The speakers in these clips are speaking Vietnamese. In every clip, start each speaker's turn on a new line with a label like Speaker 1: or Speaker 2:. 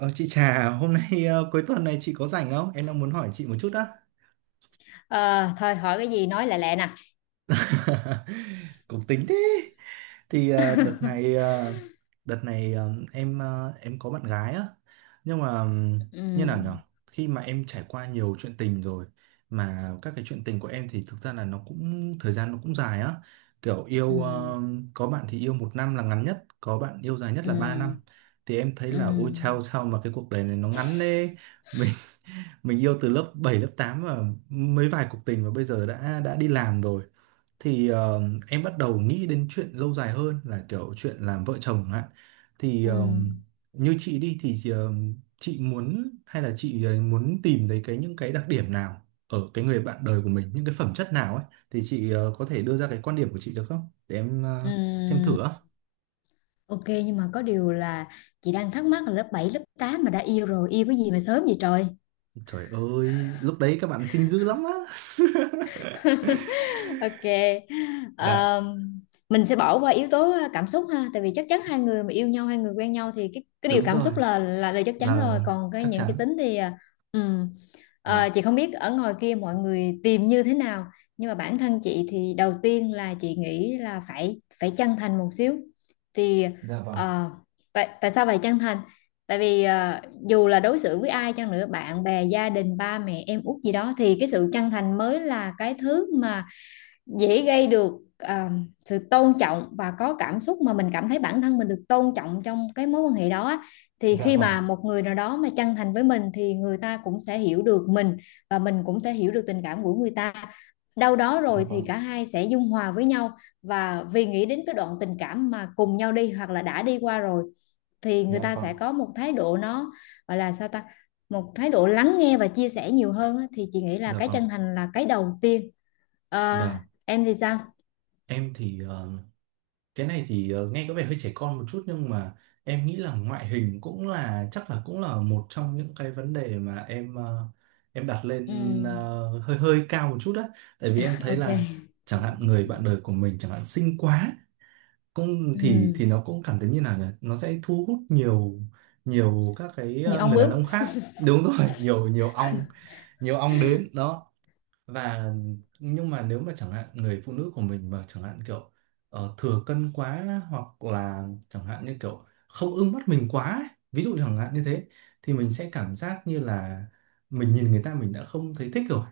Speaker 1: Ờ, chị Trà, hôm nay cuối tuần này chị có rảnh không? Em đang muốn hỏi chị một chút á.
Speaker 2: Ờ, thôi hỏi cái gì nói lẹ lẹ nè.
Speaker 1: Cũng tính thế. Thì đợt này ờ, đợt này ờ, em có bạn gái á. Nhưng mà như nào nhở?
Speaker 2: Ừ,
Speaker 1: Khi mà em trải qua nhiều chuyện tình rồi mà các cái chuyện tình của em thì thực ra là nó cũng thời gian nó cũng dài á. Kiểu yêu
Speaker 2: ừ,
Speaker 1: có bạn thì yêu 1 năm là ngắn nhất, có bạn yêu dài nhất là 3 năm.
Speaker 2: ừ,
Speaker 1: Thì em thấy là ôi
Speaker 2: ừ,
Speaker 1: chao sao mà cái cuộc đời này nó ngắn thế. Mình yêu từ lớp 7 lớp 8 và mấy vài cuộc tình và bây giờ đã đi làm rồi thì ờ, em bắt đầu nghĩ đến chuyện lâu dài hơn là kiểu chuyện làm vợ chồng chẳng hạn thì
Speaker 2: ừ,
Speaker 1: ờ, như chị đi thì chị muốn hay là chị muốn tìm thấy cái những cái đặc điểm nào ở cái người bạn đời của mình những cái phẩm chất nào ấy thì chị có thể đưa ra cái quan điểm của chị được không để em xem
Speaker 2: ừ.
Speaker 1: thử á.
Speaker 2: OK, nhưng mà có điều là chị đang thắc mắc là lớp 7 lớp 8 mà đã yêu rồi, yêu cái gì mà sớm vậy trời?
Speaker 1: Trời ơi lúc đấy các bạn xinh dữ lắm á.
Speaker 2: OK.
Speaker 1: Dạ.
Speaker 2: Ờm, mình sẽ bỏ qua yếu tố cảm xúc ha, tại vì chắc chắn hai người mà yêu nhau, hai người quen nhau thì cái điều
Speaker 1: Đúng
Speaker 2: cảm
Speaker 1: rồi.
Speaker 2: xúc là chắc chắn rồi,
Speaker 1: Là
Speaker 2: còn cái
Speaker 1: chắc
Speaker 2: những cái
Speaker 1: chắn.
Speaker 2: tính thì ừ.
Speaker 1: Dạ.
Speaker 2: Chị không biết ở ngoài kia mọi người tìm như thế nào, nhưng mà bản thân chị thì đầu tiên là chị nghĩ là phải phải chân thành một xíu thì
Speaker 1: Dạ vâng.
Speaker 2: ờ, tại tại sao phải chân thành? Tại vì dù là đối xử với ai chăng nữa, bạn bè, gia đình, ba mẹ, em út gì đó thì cái sự chân thành mới là cái thứ mà dễ gây được à, sự tôn trọng, và có cảm xúc mà mình cảm thấy bản thân mình được tôn trọng trong cái mối quan hệ đó. Thì
Speaker 1: Dạ
Speaker 2: khi
Speaker 1: vâng,
Speaker 2: mà một người nào đó mà chân thành với mình thì người ta cũng sẽ hiểu được mình, và mình cũng sẽ hiểu được tình cảm của người ta. Đâu đó
Speaker 1: dạ
Speaker 2: rồi thì
Speaker 1: vâng,
Speaker 2: cả hai sẽ dung hòa với nhau, và vì nghĩ đến cái đoạn tình cảm mà cùng nhau đi hoặc là đã đi qua rồi thì người
Speaker 1: dạ
Speaker 2: ta
Speaker 1: vâng,
Speaker 2: sẽ có một thái độ nó gọi là sao ta, một thái độ lắng nghe và chia sẻ nhiều hơn. Thì chị nghĩ là
Speaker 1: dạ
Speaker 2: cái
Speaker 1: vâng,
Speaker 2: chân thành là cái đầu tiên. Ờ,
Speaker 1: vâng.
Speaker 2: em thì sao?
Speaker 1: Em thì cái này thì nghe có vẻ hơi trẻ con một chút nhưng mà em nghĩ là ngoại hình cũng là chắc là cũng là một trong những cái vấn đề mà em đặt
Speaker 2: Ừ,
Speaker 1: lên hơi hơi cao một chút đó. Tại vì em thấy
Speaker 2: OK.
Speaker 1: là chẳng hạn người bạn đời của mình chẳng hạn xinh quá cũng
Speaker 2: Ừ,
Speaker 1: thì nó cũng cảm thấy như nào nhỉ? Nó sẽ thu hút nhiều nhiều các cái
Speaker 2: như ông
Speaker 1: người đàn
Speaker 2: bướm.
Speaker 1: ông khác. Đúng rồi. nhiều nhiều ong đến đó và nhưng mà nếu mà chẳng hạn người phụ nữ của mình mà chẳng hạn kiểu thừa cân quá hoặc là chẳng hạn như kiểu không ưng mắt mình quá ấy, ví dụ chẳng hạn như thế thì mình sẽ cảm giác như là mình nhìn người ta mình đã không thấy thích rồi,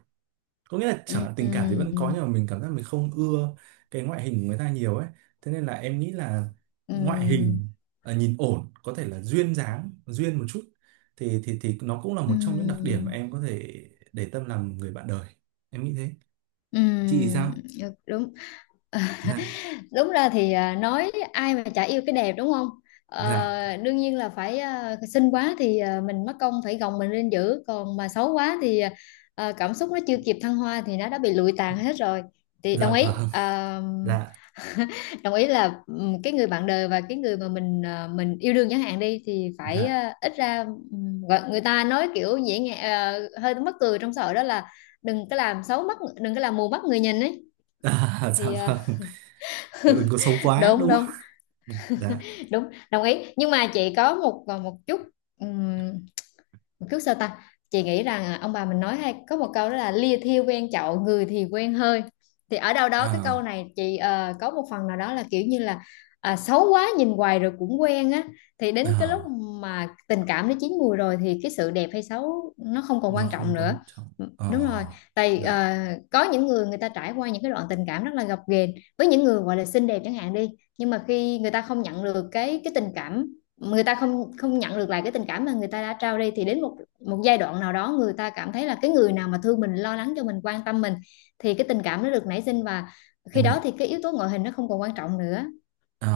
Speaker 1: có nghĩa là chẳng
Speaker 2: Ừ,
Speaker 1: hạn tình cảm thì vẫn
Speaker 2: ừ,
Speaker 1: có nhưng mà mình cảm giác mình không ưa cái ngoại hình của người ta nhiều ấy. Thế nên là em nghĩ là ngoại
Speaker 2: ừ,
Speaker 1: hình nhìn ổn có thể là duyên dáng duyên một chút thì nó cũng là
Speaker 2: ừ,
Speaker 1: một trong những đặc điểm mà em có thể để tâm làm người bạn đời. Em nghĩ thế.
Speaker 2: ừ,
Speaker 1: Chị sao?
Speaker 2: được, đúng. Ờ,
Speaker 1: Dạ.
Speaker 2: Đúng ra thì nói ai mà chả yêu cái đẹp, đúng không?
Speaker 1: Dạ.
Speaker 2: Đương nhiên là phải, xinh quá thì mình mất công phải gồng mình lên giữ. Còn mà xấu quá thì cảm xúc nó chưa kịp thăng hoa thì nó đã bị lụi tàn hết rồi. Thì đồng
Speaker 1: Dạ
Speaker 2: ý.
Speaker 1: vâng.
Speaker 2: Ờ,
Speaker 1: Dạ.
Speaker 2: Đồng ý là cái người bạn đời và cái người mà mình yêu đương chẳng hạn đi thì phải,
Speaker 1: Dạ.
Speaker 2: ít ra người ta nói kiểu dễ nghe, hơi mắc cười trong xã hội, đó là đừng có làm xấu mắt, đừng có làm mù mắt người nhìn ấy.
Speaker 1: À. Dạ
Speaker 2: Thì
Speaker 1: vâng. Kiểu đừng có xấu quá
Speaker 2: đúng,
Speaker 1: đúng không?
Speaker 2: đúng,
Speaker 1: Ừ, dạ.
Speaker 2: đúng. Đồng ý, nhưng mà chị có một một chút, chút, sao ta, chị nghĩ rằng ông bà mình nói hay có một câu đó là lia thiêu quen chậu, người thì quen hơi. Thì ở đâu đó cái câu
Speaker 1: À.
Speaker 2: này chị có một phần nào đó là kiểu như là xấu quá nhìn hoài rồi cũng quen á, thì đến cái lúc
Speaker 1: À.
Speaker 2: mà tình cảm nó chín mùi rồi thì cái sự đẹp hay xấu nó không còn
Speaker 1: Nó
Speaker 2: quan
Speaker 1: không
Speaker 2: trọng
Speaker 1: quan
Speaker 2: nữa.
Speaker 1: trọng.
Speaker 2: Ừ,
Speaker 1: Ờ,
Speaker 2: đúng rồi. Tại
Speaker 1: dạ.
Speaker 2: có những người, người ta trải qua những cái đoạn tình cảm rất là gập ghềnh với những người gọi là xinh đẹp chẳng hạn đi, nhưng mà khi người ta không nhận được cái tình cảm, người ta không không nhận được lại cái tình cảm mà người ta đã trao đi, thì đến một một giai đoạn nào đó người ta cảm thấy là cái người nào mà thương mình, lo lắng cho mình, quan tâm mình thì cái tình cảm nó được nảy sinh, và khi
Speaker 1: Em hiểu.
Speaker 2: đó thì cái yếu tố ngoại hình nó không còn quan trọng nữa.
Speaker 1: Ờ,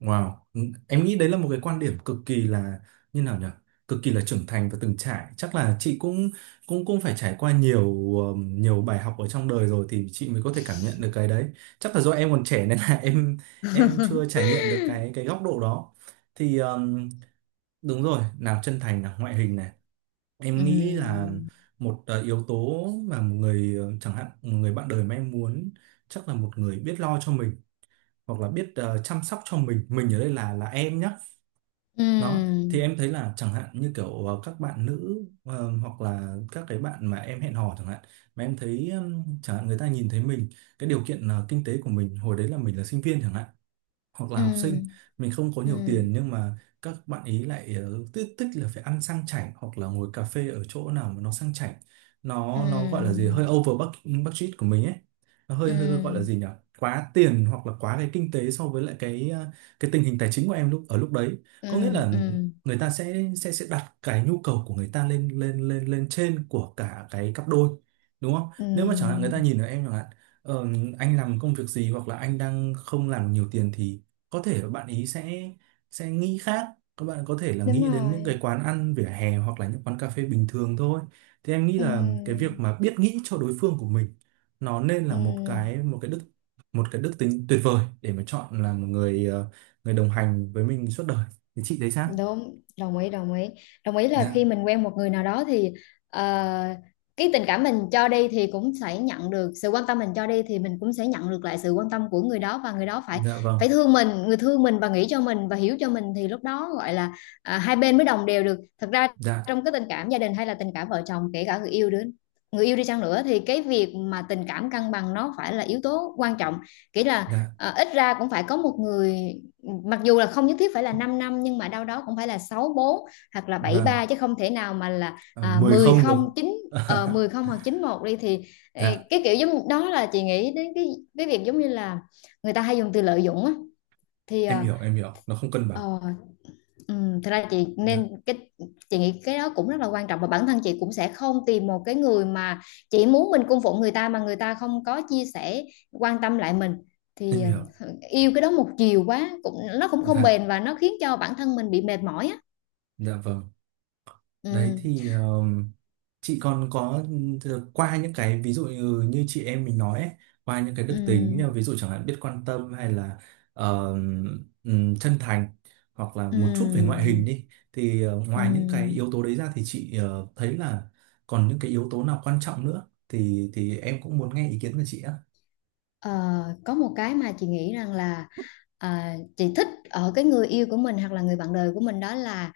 Speaker 1: wow. Ừ. Em nghĩ đấy là một cái quan điểm cực kỳ là như nào nhỉ? Cực kỳ là trưởng thành và từng trải. Chắc là chị cũng cũng cũng phải trải qua nhiều nhiều bài học ở trong đời rồi thì chị mới có thể cảm nhận được cái đấy. Chắc là do em còn trẻ nên là em chưa trải nghiệm được cái góc độ đó. Thì đúng rồi, nào chân thành nào ngoại hình này. Em nghĩ là
Speaker 2: Ừm.
Speaker 1: một yếu tố mà một người chẳng hạn một người bạn đời mà em muốn chắc là một người biết lo cho mình hoặc là biết chăm sóc cho mình ở đây là em nhá. Đó thì
Speaker 2: Ừm.
Speaker 1: em thấy là chẳng hạn như kiểu các bạn nữ hoặc là các cái bạn mà em hẹn hò chẳng hạn mà em thấy chẳng hạn người ta nhìn thấy mình cái điều kiện kinh tế của mình hồi đấy là mình là sinh viên chẳng hạn hoặc là học sinh,
Speaker 2: Ừm.
Speaker 1: mình không có nhiều
Speaker 2: Ừm.
Speaker 1: tiền nhưng mà các bạn ý lại thích thích là phải ăn sang chảnh hoặc là ngồi cà phê ở chỗ nào mà nó sang chảnh, nó gọi là gì hơi
Speaker 2: Ừm.
Speaker 1: over budget budget của mình ấy, nó hơi hơi gọi là
Speaker 2: Ừm.
Speaker 1: gì nhỉ, quá tiền hoặc là quá cái kinh tế so với lại cái cái tình hình tài chính của em lúc ở lúc đấy. Có nghĩa
Speaker 2: Ừm.
Speaker 1: là
Speaker 2: Ừm.
Speaker 1: người ta sẽ đặt cái nhu cầu của người ta lên lên lên lên trên của cả cái cặp đôi đúng không? Nếu mà chẳng hạn người
Speaker 2: Ừm.
Speaker 1: ta nhìn ở em chẳng hạn, ờ, anh làm công việc gì hoặc là anh đang không làm nhiều tiền thì có thể là bạn ý sẽ nghĩ khác, các bạn có thể là
Speaker 2: Đúng
Speaker 1: nghĩ đến những cái
Speaker 2: rồi.
Speaker 1: quán ăn vỉa hè hoặc là những quán cà phê bình thường thôi. Thì em nghĩ là cái việc
Speaker 2: Ừm.
Speaker 1: mà biết nghĩ cho đối phương của mình nó nên là một
Speaker 2: Ừm.
Speaker 1: cái một cái đức một cái đức tính tuyệt vời để mà chọn là một người người đồng hành với mình suốt đời. Thì chị thấy sao?
Speaker 2: Đúng, đồng ý, đồng ý. Đồng ý là khi
Speaker 1: Dạ.
Speaker 2: mình quen một người nào đó thì ờ, cái tình cảm mình cho đi thì cũng sẽ nhận được sự quan tâm, mình cho đi thì mình cũng sẽ nhận được lại sự quan tâm của người đó, và người đó phải
Speaker 1: Dạ
Speaker 2: phải
Speaker 1: vâng.
Speaker 2: thương mình, người thương mình và nghĩ cho mình và hiểu cho mình thì lúc đó gọi là hai bên mới đồng đều được. Thật ra
Speaker 1: Dạ.
Speaker 2: trong cái tình cảm gia đình hay là tình cảm vợ chồng, kể cả người yêu đứa, người yêu đi chăng nữa thì cái việc mà tình cảm cân bằng nó phải là yếu tố quan trọng, kỹ là
Speaker 1: Dạ
Speaker 2: ít ra cũng phải có một người, mặc dù là không nhất thiết phải là 5 năm, nhưng mà đâu đó cũng phải là sáu bốn hoặc là bảy
Speaker 1: vâng.
Speaker 2: ba, chứ không thể nào mà là
Speaker 1: Ờ, mười
Speaker 2: 10
Speaker 1: không được.
Speaker 2: không chín, 10 không hoặc chín một đi thì, ê,
Speaker 1: Dạ.
Speaker 2: cái kiểu giống đó là chị nghĩ đến cái việc giống như là người ta hay dùng từ lợi dụng á. Thì
Speaker 1: em hiểu em hiểu nó không cân bằng.
Speaker 2: ờ, ừ, thật ra chị nên
Speaker 1: Dạ.
Speaker 2: cái, chị nghĩ cái đó cũng rất là quan trọng, và bản thân chị cũng sẽ không tìm một cái người mà chỉ muốn mình cung phụng người ta mà người ta không có chia sẻ, quan tâm lại mình.
Speaker 1: Em
Speaker 2: Thì
Speaker 1: hiểu.
Speaker 2: ừ, yêu cái đó một chiều quá cũng, nó cũng không
Speaker 1: Dạ.
Speaker 2: bền và nó khiến cho bản thân mình bị mệt mỏi á.
Speaker 1: Dạ vâng.
Speaker 2: Ừ,
Speaker 1: Đấy thì chị còn có qua những cái ví dụ như chị em mình nói ấy, qua những cái
Speaker 2: ừ,
Speaker 1: đức tính như ví dụ chẳng hạn biết quan tâm hay là ờ, chân thành hoặc là
Speaker 2: ừ,
Speaker 1: một chút về ngoại hình đi thì
Speaker 2: ừ.
Speaker 1: ngoài những cái yếu
Speaker 2: Ừ.
Speaker 1: tố đấy ra thì chị thấy là còn những cái yếu tố nào quan trọng nữa thì em cũng muốn nghe ý kiến của chị á.
Speaker 2: Ờ, có một cái mà chị nghĩ rằng là chị thích ở cái người yêu của mình hoặc là người bạn đời của mình, đó là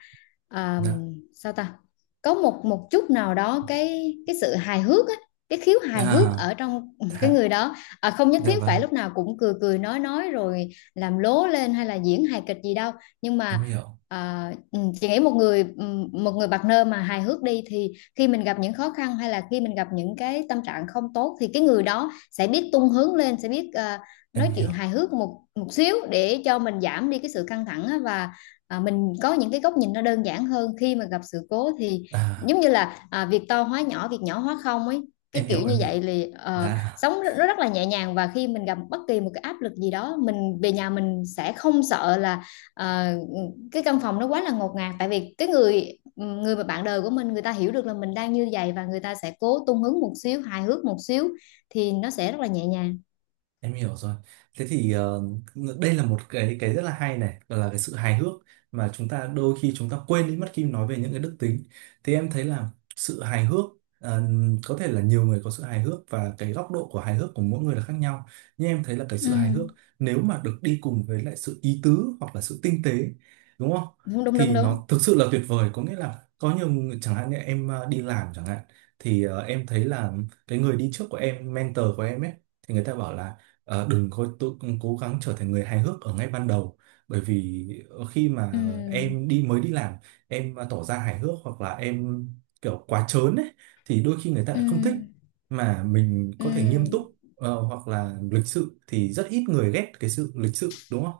Speaker 2: à,
Speaker 1: Dạ.
Speaker 2: sao ta, có một một chút nào đó, cái sự hài hước á, cái khiếu hài hước
Speaker 1: À,
Speaker 2: ở trong cái
Speaker 1: dạ,
Speaker 2: người đó. Không nhất
Speaker 1: dạ
Speaker 2: thiết phải
Speaker 1: vâng,
Speaker 2: lúc nào cũng cười cười nói rồi làm lố lên hay là diễn hài kịch gì đâu, nhưng
Speaker 1: em
Speaker 2: mà
Speaker 1: hiểu,
Speaker 2: chị nghĩ một người, một người partner mà hài hước đi, thì khi mình gặp những khó khăn hay là khi mình gặp những cái tâm trạng không tốt thì cái người đó sẽ biết tung hướng lên, sẽ biết
Speaker 1: em
Speaker 2: nói
Speaker 1: hiểu.
Speaker 2: chuyện hài hước một một xíu để cho mình giảm đi cái sự căng thẳng á, và mình có những cái góc nhìn nó đơn giản hơn khi mà gặp sự cố. Thì
Speaker 1: À,
Speaker 2: giống như là việc to hóa nhỏ, việc nhỏ hóa không ấy, cái
Speaker 1: em hiểu,
Speaker 2: kiểu như
Speaker 1: em hiểu.
Speaker 2: vậy. Thì
Speaker 1: Dạ.
Speaker 2: sống nó rất là nhẹ nhàng, và khi mình gặp bất kỳ một cái áp lực gì đó mình về nhà, mình sẽ không sợ là ờ, cái căn phòng nó quá là ngột ngạt, tại vì cái người người mà bạn đời của mình, người ta hiểu được là mình đang như vậy và người ta sẽ cố tung hứng một xíu, hài hước một xíu, thì nó sẽ rất là nhẹ nhàng.
Speaker 1: Em hiểu rồi. Thế thì đây là một cái rất là hay này, là cái sự hài hước mà chúng ta đôi khi chúng ta quên đi mất khi nói về những cái đức tính. Thì em thấy là sự hài hước ờ, có thể là nhiều người có sự hài hước và cái góc độ của hài hước của mỗi người là khác nhau. Nhưng em thấy là cái
Speaker 2: Ừ,
Speaker 1: sự hài hước nếu mà được đi cùng với lại sự ý tứ hoặc là sự tinh tế, đúng không?
Speaker 2: đúng, đúng, đúng,
Speaker 1: Thì
Speaker 2: đúng.
Speaker 1: nó thực sự là tuyệt vời. Có nghĩa là có nhiều người, chẳng hạn như em đi làm chẳng hạn thì em thấy là cái người đi trước của em, mentor của em ấy thì người ta bảo là: Ờ, đừng có tự cố gắng trở thành người hài hước ở ngay ban đầu bởi vì khi
Speaker 2: Ừ,
Speaker 1: mà em đi mới đi làm em mà tỏ ra hài hước hoặc là em kiểu quá trớn ấy thì đôi khi người ta
Speaker 2: ừ,
Speaker 1: lại không thích, mà mình
Speaker 2: ừ,
Speaker 1: có thể nghiêm túc hoặc là lịch sự thì rất ít người ghét cái sự lịch sự đúng không?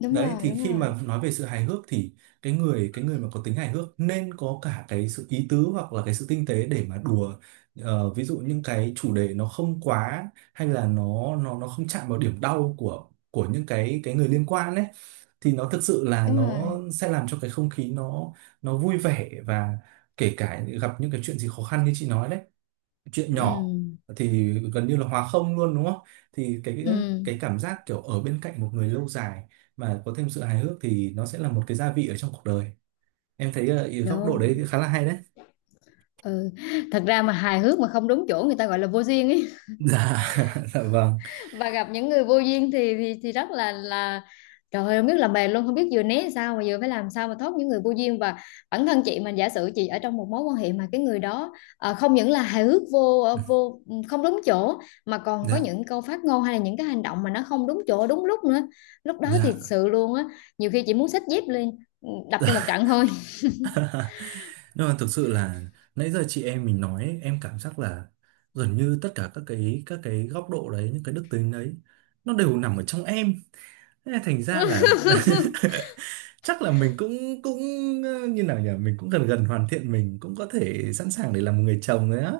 Speaker 2: đúng
Speaker 1: Đấy
Speaker 2: rồi,
Speaker 1: thì
Speaker 2: đúng
Speaker 1: khi
Speaker 2: rồi,
Speaker 1: mà nói về sự hài hước thì cái người mà có tính hài hước nên có cả cái sự ý tứ hoặc là cái sự tinh tế để mà đùa. Ờ, ví dụ những cái chủ đề nó không quá, hay là nó nó không chạm vào điểm đau của những cái người liên quan ấy thì nó thực sự là
Speaker 2: đúng
Speaker 1: nó
Speaker 2: rồi.
Speaker 1: sẽ làm cho cái không khí nó vui vẻ và kể cả gặp những cái chuyện gì khó khăn như chị nói đấy, chuyện nhỏ
Speaker 2: Ừ,
Speaker 1: thì gần như là hòa không luôn đúng không? Thì cái
Speaker 2: ừ,
Speaker 1: cái cảm giác kiểu ở bên cạnh một người lâu dài mà có thêm sự hài hước thì nó sẽ là một cái gia vị ở trong cuộc đời. Em thấy góc độ đấy thì
Speaker 2: đúng.
Speaker 1: khá là hay đấy.
Speaker 2: Ừ. Thật ra mà hài hước mà không đúng chỗ người ta gọi là vô duyên ấy,
Speaker 1: Dạ. Dạ vâng.
Speaker 2: và gặp những người vô duyên thì rất là trời ơi, không biết làm bè luôn, không biết vừa né sao mà vừa phải làm sao mà thoát những người vô duyên. Và bản thân chị, mà giả sử chị ở trong một mối quan hệ mà cái người đó không những là hài hước vô ờ, vô ừ, không đúng chỗ, mà còn có
Speaker 1: Dạ.
Speaker 2: những câu phát ngôn hay là những cái hành động mà nó không đúng chỗ đúng lúc nữa, lúc đó thì
Speaker 1: Dạ.
Speaker 2: sự luôn á, nhiều khi chị muốn xách dép lên, ừ, đập cho một trận thôi.
Speaker 1: Nhưng mà thực sự là nãy giờ chị em mình nói ấy, em cảm giác là gần như tất cả các cái góc độ đấy những cái đức tính đấy nó đều nằm ở trong em. Thế là thành ra là chắc là mình cũng cũng như nào nhỉ, mình cũng gần gần hoàn thiện, mình cũng có thể sẵn sàng để làm một người chồng đấy á.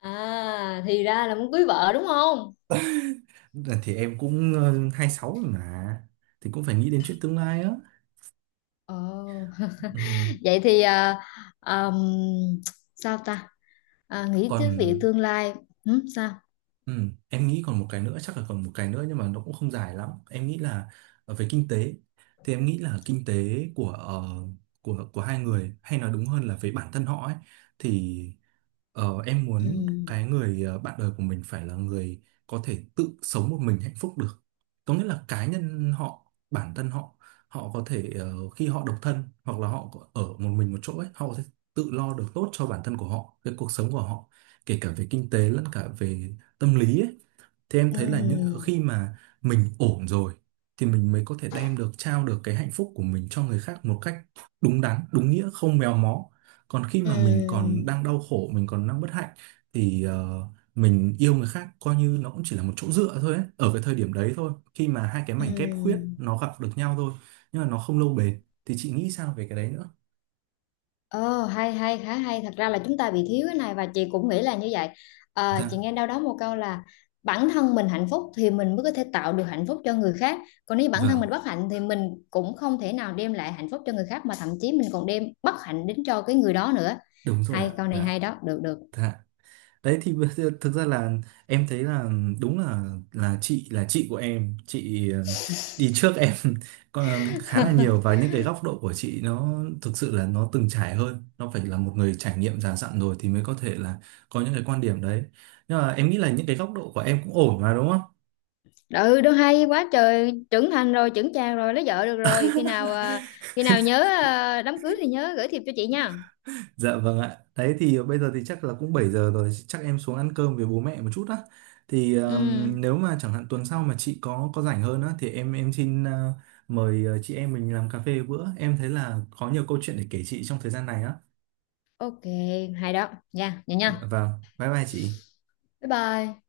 Speaker 2: À, thì ra là muốn cưới vợ đúng không?
Speaker 1: Đợt thì em cũng 26 rồi mà, thì cũng phải nghĩ đến chuyện tương lai á.
Speaker 2: Ồ,
Speaker 1: Ừ,
Speaker 2: vậy thì ờm, sao ta, nghĩ
Speaker 1: còn.
Speaker 2: tới việc tương lai. Ừ, sao?
Speaker 1: Ừ, em nghĩ còn một cái nữa, chắc là còn một cái nữa nhưng mà nó cũng không dài lắm, em nghĩ là về kinh tế. Thì em nghĩ là kinh tế của của hai người hay nói đúng hơn là về bản thân họ ấy. Thì em
Speaker 2: Ừ,
Speaker 1: muốn cái người bạn đời của mình phải là người có thể tự sống một mình hạnh phúc được, có nghĩa là cá nhân họ bản thân họ, họ có thể khi họ độc thân hoặc là ở một mình một chỗ ấy họ có thể tự lo được tốt cho bản thân của họ cái cuộc sống của họ kể cả về kinh tế lẫn cả về tâm lý ấy. Thì em thấy là những
Speaker 2: ừ,
Speaker 1: khi mà mình ổn rồi thì mình mới có thể đem được trao được cái hạnh phúc của mình cho người khác một cách đúng đắn đúng nghĩa không méo mó, còn khi mà mình
Speaker 2: ừ,
Speaker 1: còn đang đau khổ mình còn đang bất hạnh thì mình yêu người khác coi như nó cũng chỉ là một chỗ dựa thôi ấy, ở cái thời điểm đấy thôi, khi mà hai cái
Speaker 2: ừ.
Speaker 1: mảnh ghép khuyết nó gặp được nhau thôi nhưng mà nó không lâu bền. Thì chị nghĩ sao về cái đấy nữa?
Speaker 2: Ồ, hay hay, khá hay. Thật ra là chúng ta bị thiếu cái này và chị cũng nghĩ là như vậy. Chị
Speaker 1: Dạ
Speaker 2: nghe đâu đó một câu là bản thân mình hạnh phúc thì mình mới có thể tạo được hạnh phúc cho người khác. Còn nếu bản thân
Speaker 1: vâng.
Speaker 2: mình bất hạnh thì mình cũng không thể nào đem lại hạnh phúc cho người khác, mà thậm chí mình còn đem bất hạnh đến cho cái người đó nữa.
Speaker 1: Đúng rồi ạ.
Speaker 2: Hay, câu này
Speaker 1: Dạ.
Speaker 2: hay đó, được được.
Speaker 1: Dạ. Đấy thì bây giờ thực ra là em thấy là đúng là là chị của em, chị đi trước em còn khá là nhiều và những cái góc độ của chị nó thực sự là nó từng trải hơn, nó phải là một người trải nghiệm già dặn rồi thì mới có thể là có những cái quan điểm đấy. Nhưng mà em nghĩ là những cái góc độ của em cũng ổn mà đúng không?
Speaker 2: Ừ, đâu, hay quá trời, trưởng thành rồi, trưởng chàng rồi, lấy vợ được rồi. Khi nào nhớ đám cưới thì nhớ gửi thiệp cho chị nha.
Speaker 1: Dạ vâng ạ. Đấy thì bây giờ thì chắc là cũng 7 giờ rồi, chắc em xuống ăn cơm với bố mẹ một chút á. Thì
Speaker 2: Ừ,
Speaker 1: nếu mà chẳng hạn tuần sau mà chị có rảnh hơn á thì em xin mời chị em mình làm cà phê bữa. Em thấy là có nhiều câu chuyện để kể chị trong thời gian này á.
Speaker 2: OK, hay đó nha, vậy
Speaker 1: Dạ
Speaker 2: nha,
Speaker 1: vâng. Bye bye chị.
Speaker 2: bye bye.